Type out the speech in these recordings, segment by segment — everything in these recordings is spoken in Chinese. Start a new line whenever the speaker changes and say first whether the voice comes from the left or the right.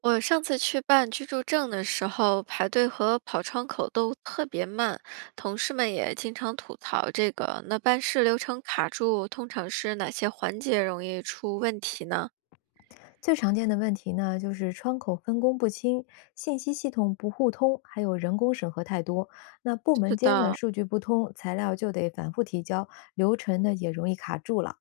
right: 我上次去办居住证的时候，排队和跑窗口都特别慢，同事们也经常吐槽这个。那办事流程卡住，通常是哪些环节容易出问题呢？
left: 最常见的问题呢，就是窗口分工不清、信息系统不互通，还有人工审核太多。那部门
right: 是
left: 间的
right: 的，
left: 数据不通，材料就得反复提交，流程呢也容易卡住了。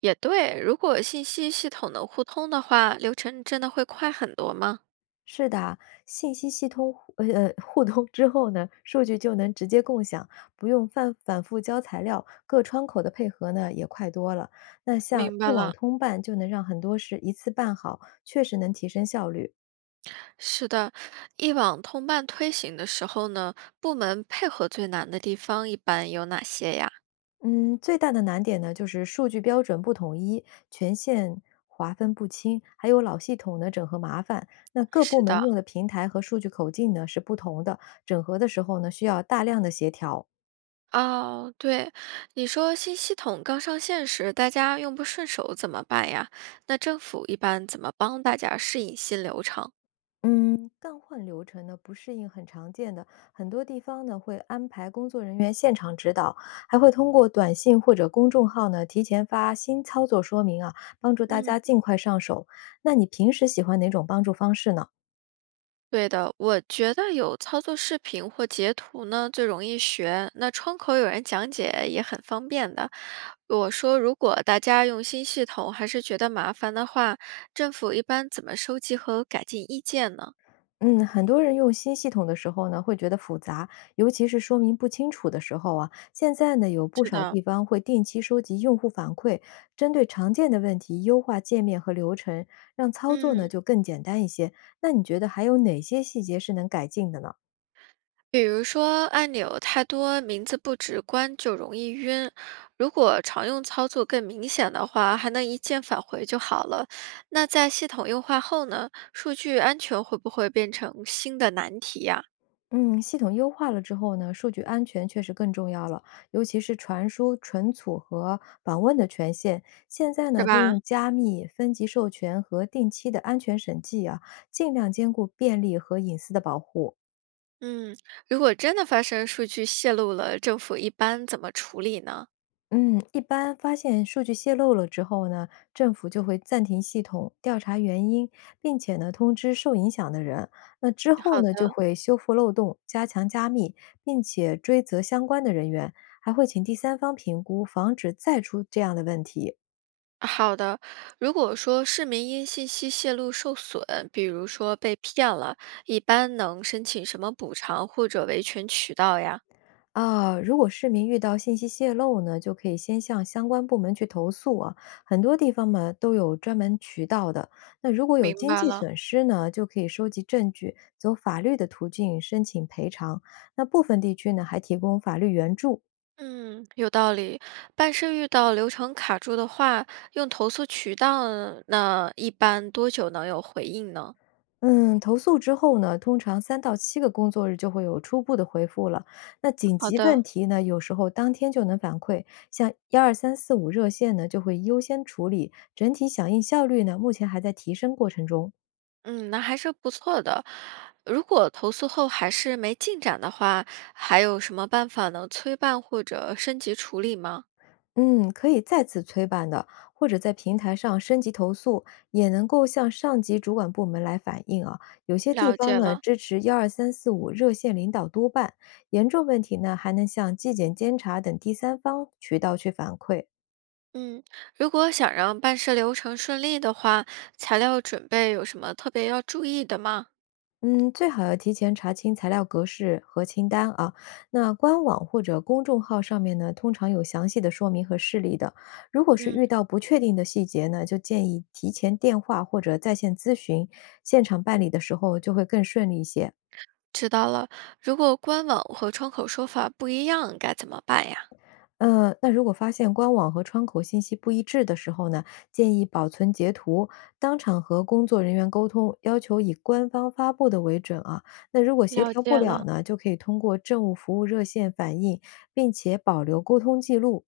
right: 也对。如果信息系统能互通的话，流程真的会快很多吗？
left: 是的，信息系统互通之后呢，数据就能直接共享，不用反反复交材料，各窗口的配合呢也快多了。那像
right: 明白
left: 一网
right: 了，
left: 通办，就能让很多事一次办好，确实能提升效率。
right: 是的，一网通办推行的时候呢，部门配合最难的地方一般有哪些呀？
left: 嗯，最大的难点呢，就是数据标准不统一，权限划分不清，还有老系统呢整合麻烦。那各部
right: 是
left: 门
right: 的。
left: 用的平台和数据口径呢是不同的，整合的时候呢需要大量的协调。
right: 哦，对，你说新系统刚上线时，大家用不顺手怎么办呀？那政府一般怎么帮大家适应新流程？
left: 嗯，干换流程呢不适应很常见的，很多地方呢会安排工作人员，还会通过短信或者公众号呢提前发新操作说明啊，帮助大
right: 嗯，
left: 家尽快上手。那你平时喜欢哪种帮助方式呢？
right: 对的，我觉得有操作视频或截图呢，最容易学。那窗口有人讲解也很方便的。我说，如果大家用新系统还是觉得麻烦的话，政府一般怎么收集和改进意见呢？
left: 嗯，很多人用新系统的时候呢，会觉得复杂，尤其是说明不清楚的时候啊。现在呢，有不
right: 是
left: 少
right: 的，
left: 地方会定期收集用户反馈，针对常见的问题优化界面和流程，让操作呢
right: 嗯。
left: 就更简单一些。那你觉得还有哪些细节是能改进的呢？
right: 比如说按钮太多，名字不直观就容易晕。如果常用操作更明显的话，还能一键返回就好了。那在系统优化后呢，数据安全会不会变成新的难题呀？
left: 嗯，系统优化了之后呢，数据安全确实更重要了，尤其是传输、存储和访问的权限，现在
right: 是
left: 呢都
right: 吧？
left: 用加密、分级授权和定期的安全审计啊，尽量兼顾便利和隐私的保护。
right: 嗯，如果真的发生数据泄露了，政府一般怎么处理呢？
left: 嗯，一般发现数据泄露了之后呢，政府就会暂停系统，调查原因，并且呢通知受影响的人。那之后
right: 好
left: 呢，就
right: 的，
left: 会修复漏洞，加强加密，并且追责相关的人员，还会请第三方评估，防止再出这样的问题。
right: 好的。如果说市民因信息泄露受损，比如说被骗了，一般能申请什么补偿或者维权渠道呀？
left: 啊，如果市民遇到信息泄露呢，就可以先向相关部门去投诉啊。很多地方嘛都有专门渠道的。那如果有
right: 明
left: 经
right: 白
left: 济
right: 了，
left: 损失呢，就可以收集证据，走法律的途径申请赔偿。那部分地区呢还提供法律援助。
right: 嗯，有道理。办事遇到流程卡住的话，用投诉渠道，那一般多久能有回应呢？
left: 嗯，投诉之后呢，通常三到七个工作日就会有初步的回复了。那紧
right: 好
left: 急问
right: 的，
left: 题呢，有时候当天就能反馈，像幺二三四五热线呢，就会优先处理。整体响应效率呢，目前还在提升过程中。
right: 嗯，那还是不错的。如果投诉后还是没进展的话，还有什么办法能催办或者升级处理吗？
left: 嗯，可以再次催办的，或者在平台上升级投诉，也能够向上级主管部门来反映啊。有些地
right: 了
left: 方
right: 解
left: 呢
right: 了，
left: 支持幺二三四五热线领导督办，严重问题呢还能向纪检监察等第三方渠道去反馈。
right: 嗯，如果想让办事流程顺利的话，材料准备有什么特别要注意的吗？
left: 嗯，最好要提前查清材料格式和清单啊。那官网或者公众号上面呢，通常有详细的说明和事例的。如果是遇
right: 嗯。
left: 到不确定的细节呢，就建议提前电话或者在线咨询，现场办理的时候就会更顺利一些。
right: 知道了，如果官网和窗口说法不一样，该怎么办呀？
left: 那如果发现官网和窗口信息不一致的时候呢，建议保存截图，当场和工作人员沟通，要求以官方发布的为准啊。那如果协
right: 了
left: 调不
right: 解
left: 了
right: 了，
left: 呢，就可以通过政务服务热线反映，并且保留沟通记录。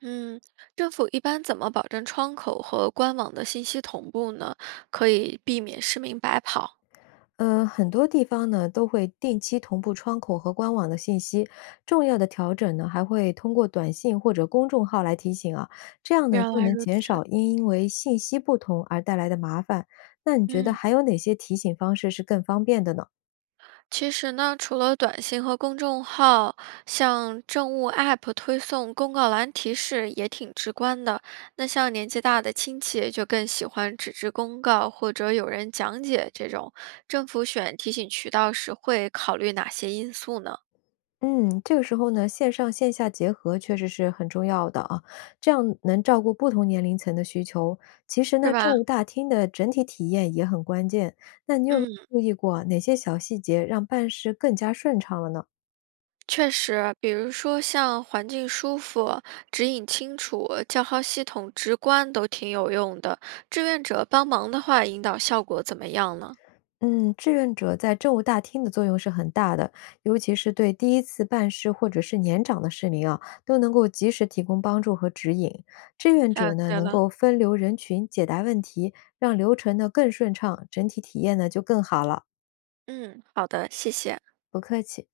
right: 嗯，政府一般怎么保证窗口和官网的信息同步呢？可以避免市民白跑。
left: 很多地方呢都会定期同步窗口和官网的信息，重要的调整呢还会通过短信或者公众号来提醒啊，这样呢
right: 原
left: 就
right: 来
left: 能
right: 如
left: 减
right: 此。
left: 少因为信息不同而带来的麻烦。那你觉得
right: 嗯，
left: 还有哪些提醒方式是更方便的呢？
right: 其实呢，除了短信和公众号，像政务 App 推送、公告栏提示也挺直观的。那像年纪大的亲戚就更喜欢纸质公告或者有人讲解这种。政府选提醒渠道时会考虑哪些因素呢？
left: 嗯，这个时候呢，线上线下结合确实是很重要的啊，这样能照顾不同年龄层的需求。其实
right: 是
left: 呢，政
right: 吧？
left: 务大厅的整体体验也很关键。
right: 嗯，
left: 注意过哪些小细节让办事更加顺畅了呢？
right: 确实，比如说像环境舒服、指引清楚、叫号系统直观都挺有用的。志愿者帮忙的话，引导效果怎么样呢？
left: 嗯，志愿者在政务大厅的作用是很大的，尤其是对第一次办事或者是年长的市民啊，都能够及时提供帮助和指引。志愿
right: 了
left: 者呢，
right: 解
left: 能
right: 了。
left: 够分流人群，解答问题，让流程呢更顺畅，整体体验呢就更好了。
right: 嗯，好的，谢谢。
left: 不客气。